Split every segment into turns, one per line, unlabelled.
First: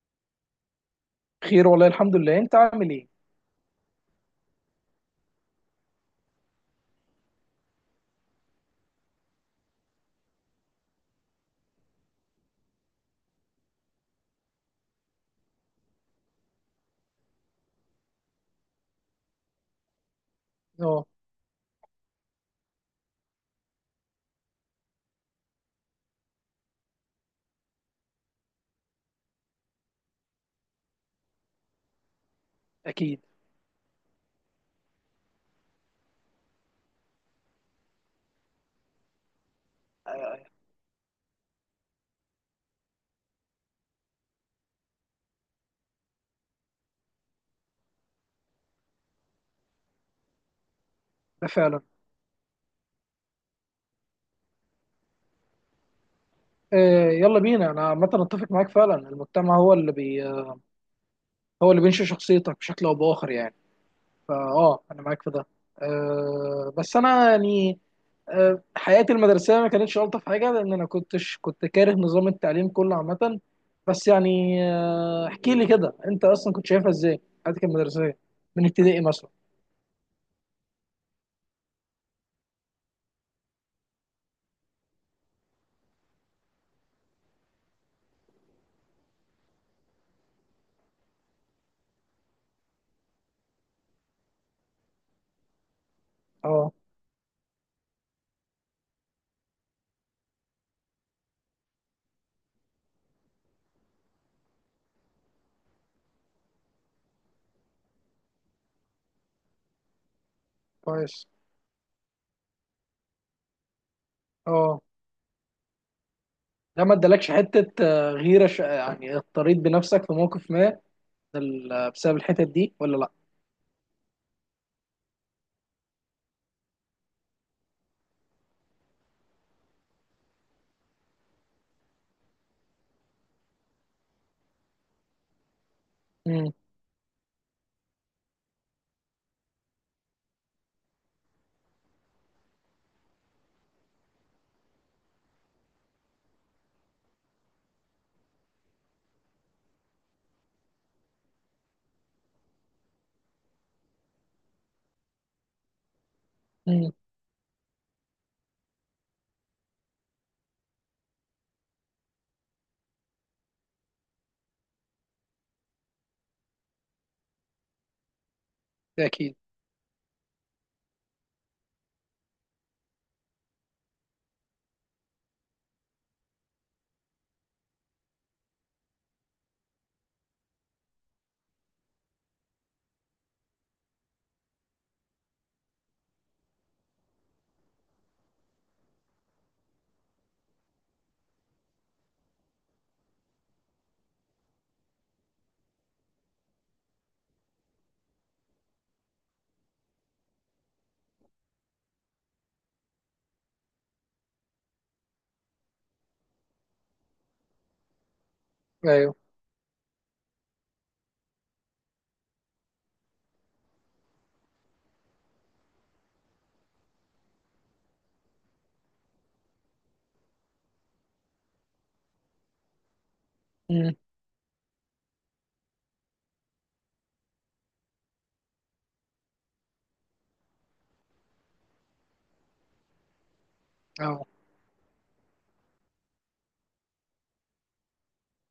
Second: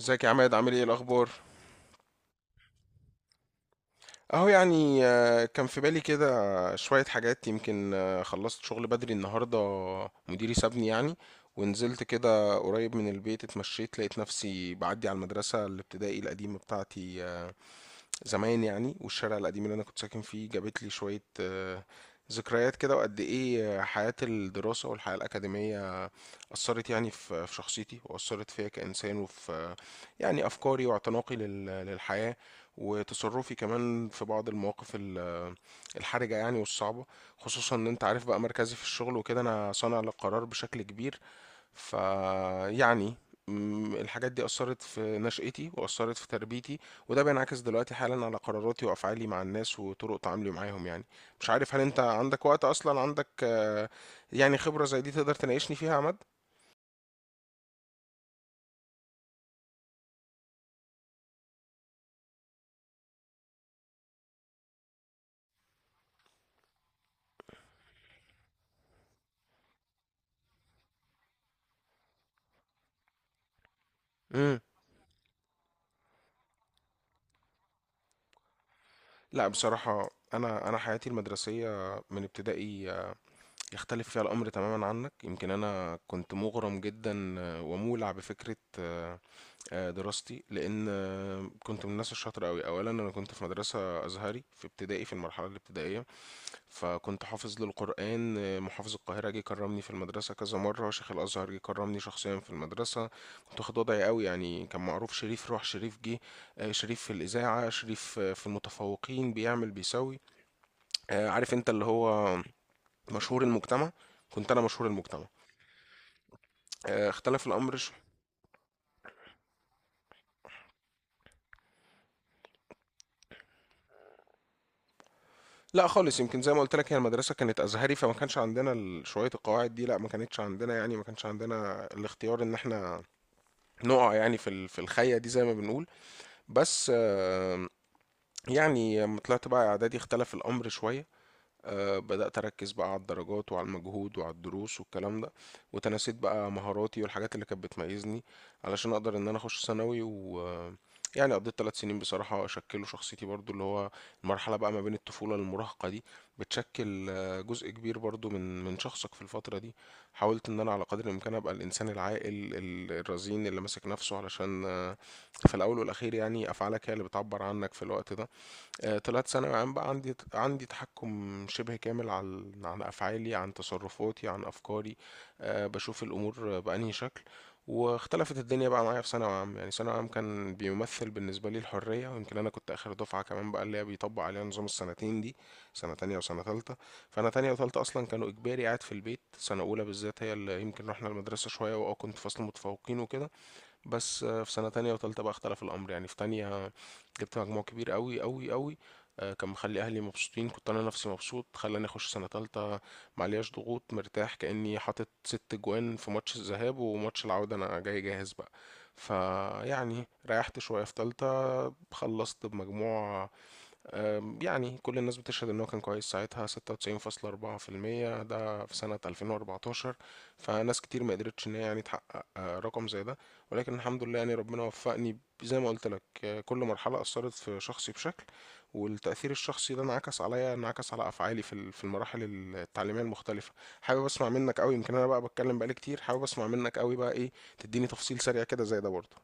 ازيك يا عماد عامل ايه الاخبار.
خير والله، الحمد لله. انت عامل ايه؟
اهو يعني كان في بالي كده شوية حاجات، يمكن خلصت شغل بدري النهاردة، مديري سابني يعني. ونزلت كده قريب من البيت، اتمشيت لقيت نفسي بعدي على المدرسة الابتدائي القديمة بتاعتي زمان يعني، والشارع القديم اللي انا كنت ساكن فيه جابت لي شوية
اه.
ذكريات كده. وقد ايه حياة الدراسة والحياة الأكاديمية أثرت يعني في شخصيتي، وأثرت فيا كإنسان، وفي يعني أفكاري واعتناقي للحياة، وتصرفي
اكيد.
كمان في بعض المواقف الحرجة يعني والصعبة، خصوصا إن أنت عارف بقى مركزي في الشغل، وكده أنا صانع للقرار بشكل
آه،
كبير. فيعني الحاجات دي أثرت في نشأتي وأثرت في تربيتي، وده بينعكس دلوقتي حالا على قراراتي وأفعالي مع الناس وطرق تعاملي معاهم يعني. مش عارف، هل أنت
ده
عندك
فعلا.
وقت أصلا؟ عندك يعني خبرة زي دي تقدر تناقشني فيها يا عماد؟
يلا بينا. انا عامه اتفق معاك فعلا، المجتمع هو اللي بينشئ شخصيتك بشكل او باخر يعني. فاه انا معاك في ده. بس انا يعني حياتي المدرسيه ما كانتش الطف حاجه لان انا كنت كاره نظام التعليم كله عامه. بس يعني احكي لي كده انت اصلا كنت شايفها ازاي، حياتك المدرسيه، من
لا
ابتدائي مثلا.
بصراحة، أنا حياتي المدرسية من ابتدائي يختلف فيها الأمر تماما عنك. يمكن أنا كنت مغرم جدا ومولع بفكرة دراستي، لان كنت من الناس الشاطره قوي. اولا انا كنت في مدرسه ازهري في ابتدائي، في المرحله الابتدائيه، فكنت
اه.
حافظ للقران. محافظ القاهره جه كرمني في المدرسه كذا مره، شيخ الازهر جه كرمني شخصيا في المدرسه، كنت واخد وضعي قوي يعني. كان معروف شريف، روح شريف جه شريف في الاذاعه، شريف في المتفوقين بيعمل بيسوي عارف انت اللي
كويس.
هو مشهور المجتمع، كنت انا مشهور المجتمع.
اه.
اختلف
ده ما
الامر.
ادالكش حته آه، غيره ش... آه، يعني اضطريت بنفسك في موقف ما بسبب الحتت دي ولا لا؟
لأ خالص، يمكن زي ما قُلت لك هي المدرسة كانت أزهري، فما كانش عندنا ال شوية القواعد دي، لأ، ما كانتش عندنا يعني، ما كانش عندنا الاختيار إن إحنا نُقع يعني ال في الخَيّة دي زي ما بنقول، بس
امم.
يعني أمّا طلعت بقى إعدادي اختلف الأمر شوية. بدأت أركز بقى على الدرجات وعلى المجهود وعلى الدروس والكلام ده، وتناسيت بقى مهاراتي والحاجات اللي كانت بتميزني علشان أقدر إن أنا أخش ثانوي. و يعني قضيت ثلاث سنين بصراحة شكلوا شخصيتي برضو، اللي هو المرحلة بقى ما بين الطفولة للمراهقة دي بتشكل
امم.
جزء كبير برضو من شخصك في الفترة دي. حاولت إن أنا على قدر الإمكان أبقى الإنسان العاقل الرزين اللي ماسك نفسه، علشان في الأول والأخير يعني أفعالك هي اللي بتعبر عنك في الوقت ده. طلعت ثانوي عام
ده
بقى،
اكيد.
عندي تحكم شبه كامل عن افعالي، عن تصرفاتي، عن افكاري، بشوف الامور بانهي شكل. واختلفت الدنيا بقى معايا في ثانوي عام، يعني ثانوي عام كان بيمثل بالنسبه لي الحريه. ويمكن انا كنت اخر دفعه كمان بقى اللي هي بيطبق عليها نظام السنتين دي، سنه تانية وسنه تالتة. فانا تانية وتالتة اصلا كانوا اجباري قاعد في البيت، سنه اولى بالذات هي اللي يمكن رحنا المدرسه شويه، واه كنت فصل متفوقين وكده. بس في سنة تانية وتالتة بقى اختلف الأمر. يعني في تانية جبت مجموع كبير قوي قوي قوي، كان مخلي أهلي مبسوطين، كنت أنا نفسي مبسوط، خلاني أخش سنة تالتة معلياش ضغوط مرتاح كأني حاطط ست جوان في ماتش الذهاب وماتش العودة، أنا جاي جاهز بقى.
ايوه.
فيعني ريحت شوية في تالتة، خلصت بمجموع يعني كل الناس بتشهد ان هو كان كويس ساعتها، 96.4%، ده في سنة 2014، فناس كتير ما قدرتش ان هي يعني تحقق رقم زي ده. ولكن الحمد لله يعني ربنا
امم.
وفقني، زي ما قلت لك كل مرحلة أثرت في شخصي بشكل، والتأثير الشخصي ده انعكس عليا، انعكس على أفعالي في في المراحل التعليمية المختلفة. حابب أسمع منك قوي، يمكن
اه.
أنا بقى بتكلم بقالي كتير، حابب أسمع منك قوي بقى إيه تديني تفصيل سريع كده زي ده برضه.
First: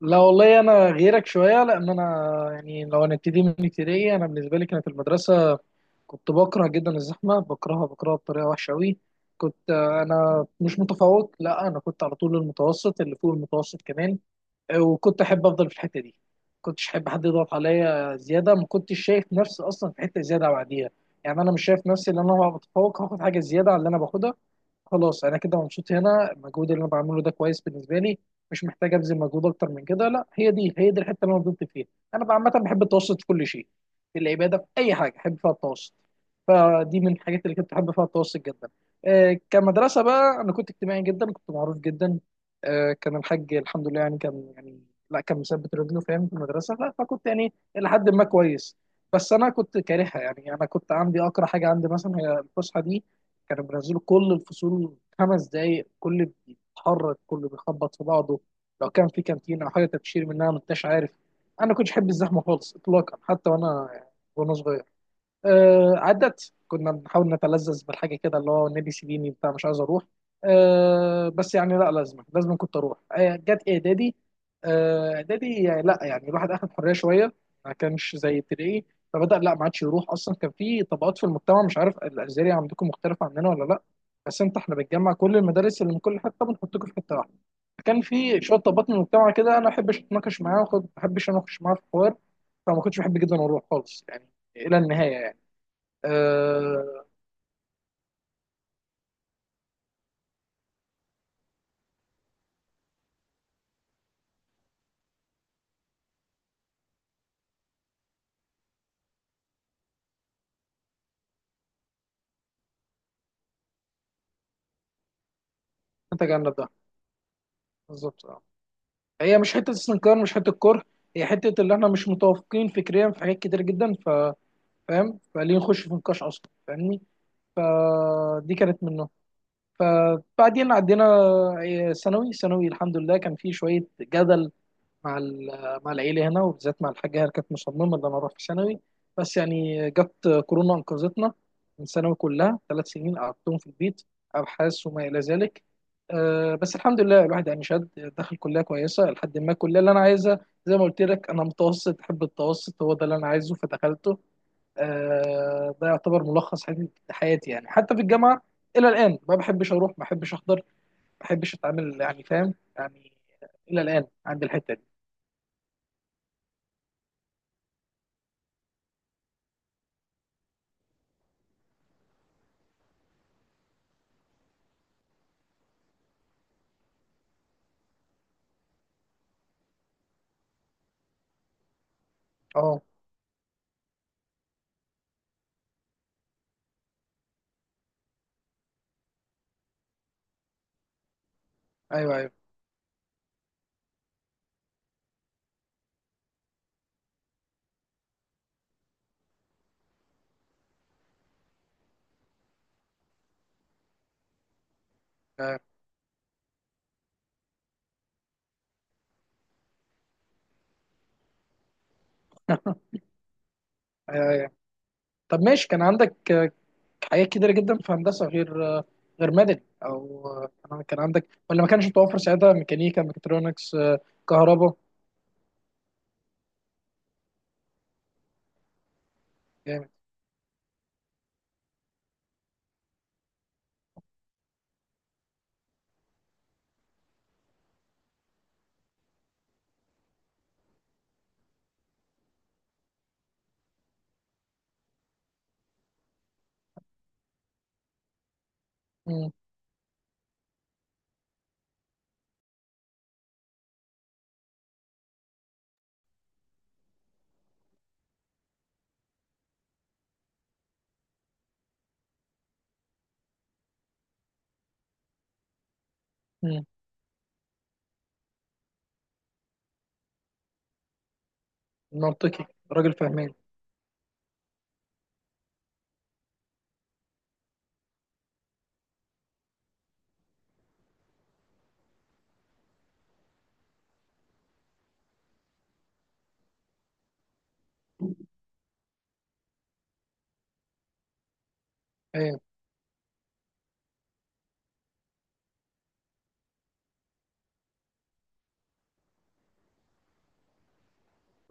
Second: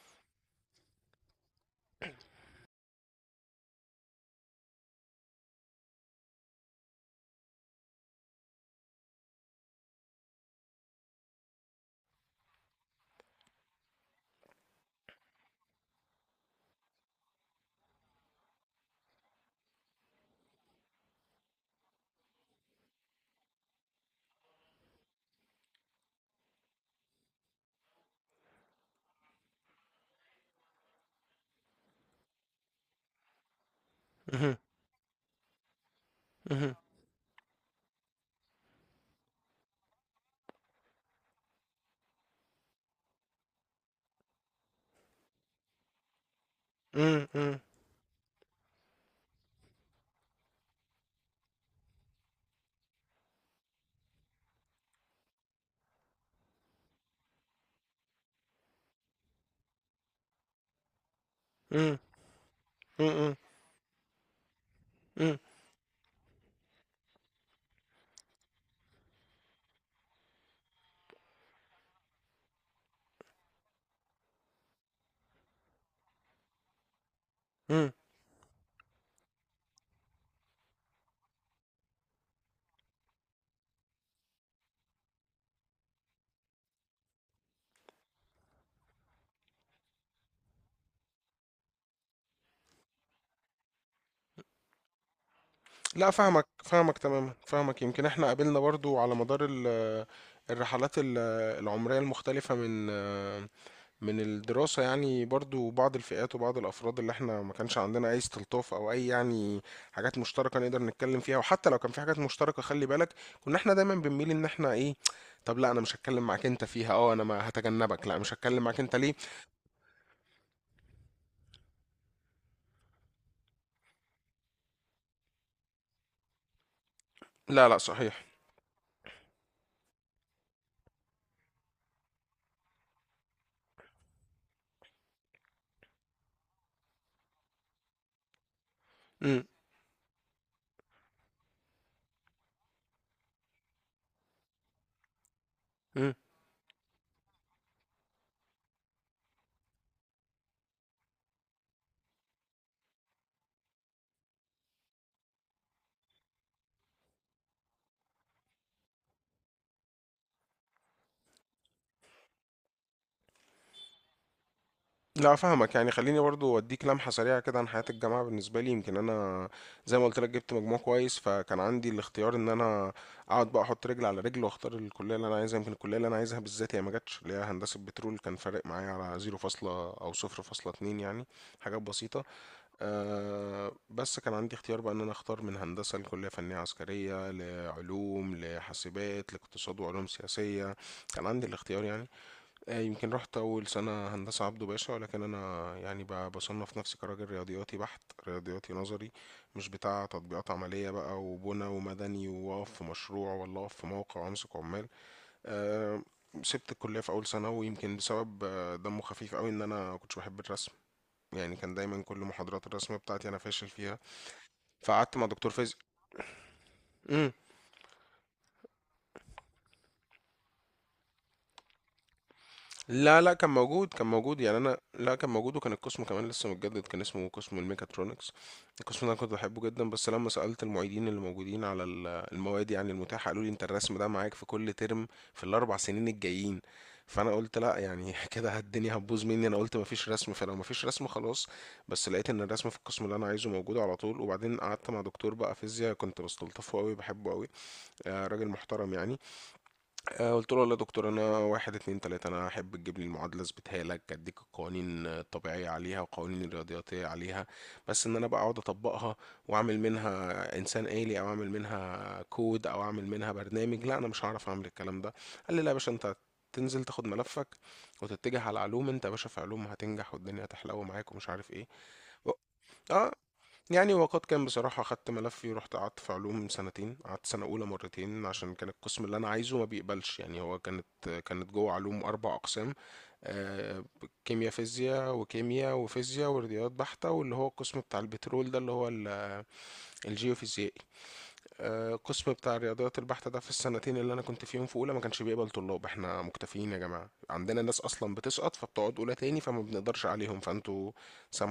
لا والله، انا غيرك شويه لان انا يعني لو هنبتدي من ابتدائي، انا بالنسبه لي كانت المدرسه، كنت بكره جدا الزحمه، بكرهها بكرهها بطريقه وحشه قوي. كنت انا مش متفوق، لا انا كنت على طول المتوسط اللي فوق المتوسط كمان، وكنت احب افضل في الحته دي. كنتش احب حد يضغط عليا زياده، ما كنتش شايف نفسي اصلا في حته زياده بعديها. يعني انا مش شايف نفسي ان انا هبقى متفوق هاخد حاجه زياده على اللي انا باخدها، خلاص انا كده مبسوط هنا. المجهود اللي انا بعمله ده كويس بالنسبه لي، مش محتاج ابذل مجهود اكتر من كده، لا، هي دي هي دي الحته اللي انا فضلت فيها. انا عامه بحب التوسط في كل شيء، في
مهم.
العباده، في اي حاجه بحب فيها التوسط.
مهم.
فدي من الحاجات اللي كنت بحب فيها التوسط جدا. كمدرسه بقى، انا كنت اجتماعي جدا، كنت معروف جدا. كان الحاج الحمد لله يعني كان يعني، لا كان مثبت رجله فاهم في المدرسه فكنت
مم.
يعني
مم.
الى حد ما كويس. بس انا كنت كارهها، يعني انا كنت عندي اقرا حاجه عندي مثلا هي الفسحه دي، كانوا بينزلوا كل الفصول 5 دقايق، كل بيتحرك كله بيخبط في بعضه، لو كان في كانتين او حاجه تبشير منها ما انتش عارف. انا كنتش
مم.
احب الزحمه خالص اطلاقا،
مم.
حتى وانا صغير.
مم.
عدت كنا بنحاول نتلذذ بالحاجه كده اللي هو نادي سيديني بتاع، مش عايز اروح. بس يعني، لا لازم لازم كنت اروح. جت اعدادي. اعدادي يعني لا يعني الواحد اخد حريه شويه، ما
مم.
كانش زي ابتدائي. فبدا لا ما عادش يروح اصلا. كان في طبقات في المجتمع، مش عارف الازهري عندكم مختلفه عننا ولا لا، بس انت احنا بنجمع كل المدارس اللي من كل حته بنحطكم في حته واحده. كان في شويه طبقات من المجتمع كده انا ما احبش اتناقش معاهم، ما احبش اناقش معاهم في حوار، فما كنتش بحب جدا اروح خالص يعني، الى النهايه يعني.
لا فاهمك، فاهمك
آه،
تماما، فاهمك. يمكن احنا قابلنا برضو على مدار الرحلات العمرية المختلفة من الدراسة، يعني برضو بعض الفئات وبعض الأفراد اللي احنا ما كانش عندنا أي استلطاف أو أي يعني حاجات مشتركة نقدر نتكلم فيها. وحتى لو كان في حاجات مشتركة، خلي بالك، كنا احنا دايما بنميل إن احنا إيه، طب لا أنا مش هتكلم معاك
نتجنب
أنت
ده،
فيها، أه أنا ما هتجنبك، لا
بالظبط
مش
اه.
هتكلم معاك أنت ليه.
هي مش حته استنكار مش حته كره، هي حته اللي احنا مش متوافقين فكريا في حاجات كتير جدا. ف فاهم، فليه نخش في نقاش اصلا، فاهمني.
لا لا صحيح.
فدي كانت منه. فبعدين عدينا ثانوي. ثانوي الحمد لله كان فيه شويه جدل مع مع العيله هنا، وبالذات مع الحاجه، هي كانت مصممه ان انا اروح في ثانوي، بس
امم.
يعني جت كورونا انقذتنا من ثانوي، كلها 3 سنين قعدتهم في البيت، ابحاث وما الى ذلك.
إمم.
بس الحمد لله الواحد يعني شاد، دخل كليه كويسه، لحد ما الكليه اللي انا عايزها زي ما قلت لك، انا متوسط احب التوسط هو ده اللي انا عايزه فدخلته. ده يعتبر ملخص حياتي حياتي، يعني حتى في الجامعه الى الان ما بحبش اروح، ما بحبش احضر، ما بحبش اتعامل يعني فاهم يعني، الى الان عند الحته دي.
لا فاهمك. يعني خليني برضو اديك لمحة سريعة كده عن حياة الجامعة بالنسبة لي. يمكن انا زي ما قلت لك جبت مجموع كويس، فكان عندي الاختيار ان انا اقعد بقى احط رجل على رجل واختار الكلية اللي انا عايزها. يمكن الكلية اللي انا عايزها بالذات هي ما جاتش، اللي هي هندسة بترول، كان فارق معايا على 0 فاصلة او 0 فاصلة 2 يعني، حاجات بسيطة.
اه.
أه بس كان عندي اختيار بقى ان انا اختار من هندسة لكلية فنية عسكرية لعلوم لحاسبات لاقتصاد وعلوم سياسية، كان عندي الاختيار يعني.
ايوه، ايوه.
يمكن رحت أول سنة هندسة عبده باشا، ولكن أنا يعني بصنف نفسي كراجل رياضياتي بحت، رياضياتي نظري، مش بتاع تطبيقات عملية بقى وبنى ومدني وأقف في مشروع ولا أقف في موقع وأمسك عمال.
ايوه،
آه، سبت الكلية في أول سنة، ويمكن بسبب دمه خفيف قوي إن أنا كنتش بحب الرسم، يعني كان دايما كل محاضرات الرسم بتاعتي أنا فاشل فيها،
ايوه، أيوة.
فقعدت مع
طب
دكتور
ماشي،
فيزياء.
كان عندك حاجات كتيرة جدا في هندسة غير غير مدني، او كان كان عندك ولا ما كانش متوفر ساعتها، ميكانيكا،
لا لا كان
ميكاترونكس،
موجود، كان موجود يعني،
كهرباء؟
انا لا كان موجود، وكان القسم كمان لسه متجدد، كان اسمه قسم الميكاترونكس. القسم ده انا كنت بحبه جدا،
جامد.
بس لما سألت المعيدين اللي موجودين على المواد يعني المتاحة، قالوا لي انت الرسم ده معاك في كل ترم في الاربع سنين الجايين، فانا قلت لا يعني كده الدنيا هتبوظ مني، انا قلت مفيش رسم، فلو مفيش رسم خلاص. بس لقيت ان الرسم في القسم اللي انا عايزه موجود على طول. وبعدين قعدت مع دكتور بقى فيزياء كنت بستلطفه قوي، بحبه قوي، راجل محترم يعني.
مم.
قلت له والله يا دكتور انا واحد اتنين تلاتة، انا احب تجيب لي المعادلة اثبتها لك، اديك القوانين الطبيعية عليها والقوانين الرياضياتية عليها، بس ان انا بقى اقعد اطبقها واعمل منها انسان آلي او اعمل منها كود او اعمل منها برنامج، لا انا مش هعرف اعمل الكلام ده. قال لي لا يا باشا، انت
مم.
تنزل تاخد ملفك وتتجه على علوم، انت يا باشا في علوم هتنجح والدنيا هتحلو معاك ومش عارف ايه.
منطقي، راجل
اه
فهمان.
يعني وقد كان بصراحة، خدت ملفي ورحت قعدت في علوم سنتين، قعدت سنة أولى مرتين عشان كان القسم اللي أنا عايزه ما بيقبلش. يعني هو كانت، كانت جوه علوم أربع أقسام، آه، كيمياء فيزياء وكيمياء وفيزياء ورياضيات بحتة، واللي هو القسم بتاع البترول ده اللي هو الجيوفيزيائي. القسم
ايوه،
بتاع الرياضيات البحتة ده في السنتين اللي انا كنت فيهم في اولى ما كانش بيقبل طلاب، احنا مكتفيين يا جماعة، عندنا ناس اصلا بتسقط فبتقعد اولى تاني فما بنقدرش عليهم فانتوا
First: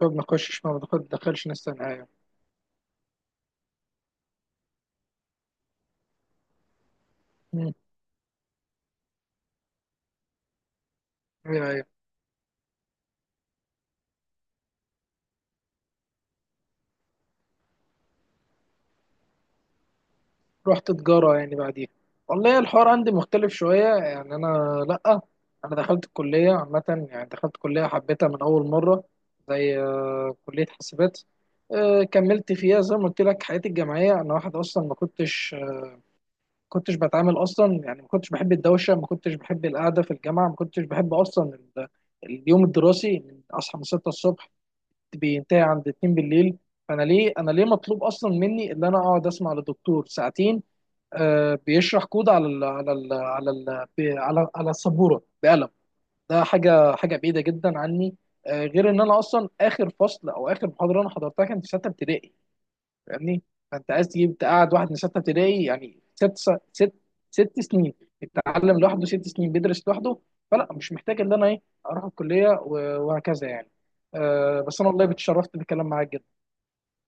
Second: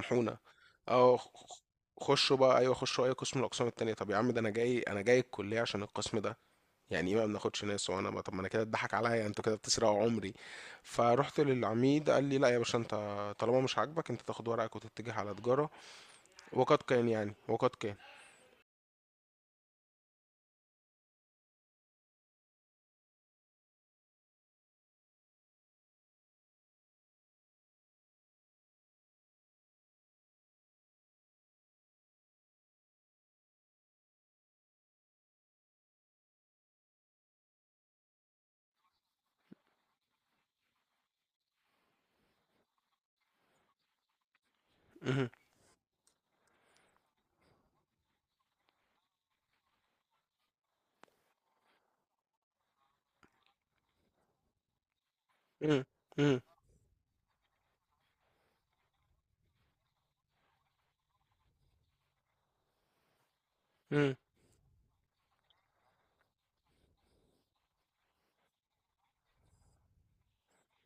ما بنخشش ما
اه
بندخلش ناس تانية ايوه.
خشوا بقى، ايوه خشوا اي قسم من الاقسام التانية. طب يا عم ده انا جاي، انا جاي الكلية عشان القسم ده، يعني ايه ما بناخدش
مم.
ناس؟ وانا بقى- طب ما انا كده اتضحك عليا، انتوا كده بتسرقوا عمري. فرحت
ايوه، أيوة.
للعميد قال لي لا يا باشا انت طالما مش عاجبك انت تاخد ورقك وتتجه على تجارة، وقد كان يعني، وقد كان.
رحت تجارة يعني بعديها؟ والله الحوار عندي مختلف شوية يعني أنا، لأ، أنا دخلت الكلية عامة يعني دخلت كلية حبيتها من أول مرة، زي كلية حاسبات. كملت فيها زي ما قلت لك حياتي الجامعية. أنا واحد أصلا ما كنتش ما كنتش بتعامل أصلا يعني ما كنتش بحب الدوشة، ما كنتش بحب القعدة في الجامعة، ما كنتش بحب أصلا اليوم الدراسي من أصحى من 6 الصبح
مهم.
بينتهي عند 2 بالليل. فأنا ليه، أنا ليه مطلوب أصلا مني إن أنا أقعد أسمع لدكتور ساعتين بيشرح كود على ال على ال على ال بي- على على السبوره بقلم؟
مهم.
ده حاجه حاجه بعيده جدا عني. غير ان انا اصلا اخر فصل او اخر محاضره انا حضرتها كانت في سته ابتدائي، فاهمني؟ فانت عايز
مهم.
تجيب تقعد واحد من سته ابتدائي يعني 6 سنين بيتعلم لوحده، 6 سنين بيدرس لوحده. فلا مش محتاج ان انا ايه اروح الكليه وهكذا يعني. بس انا والله اتشرفت بالكلام معاك جدا.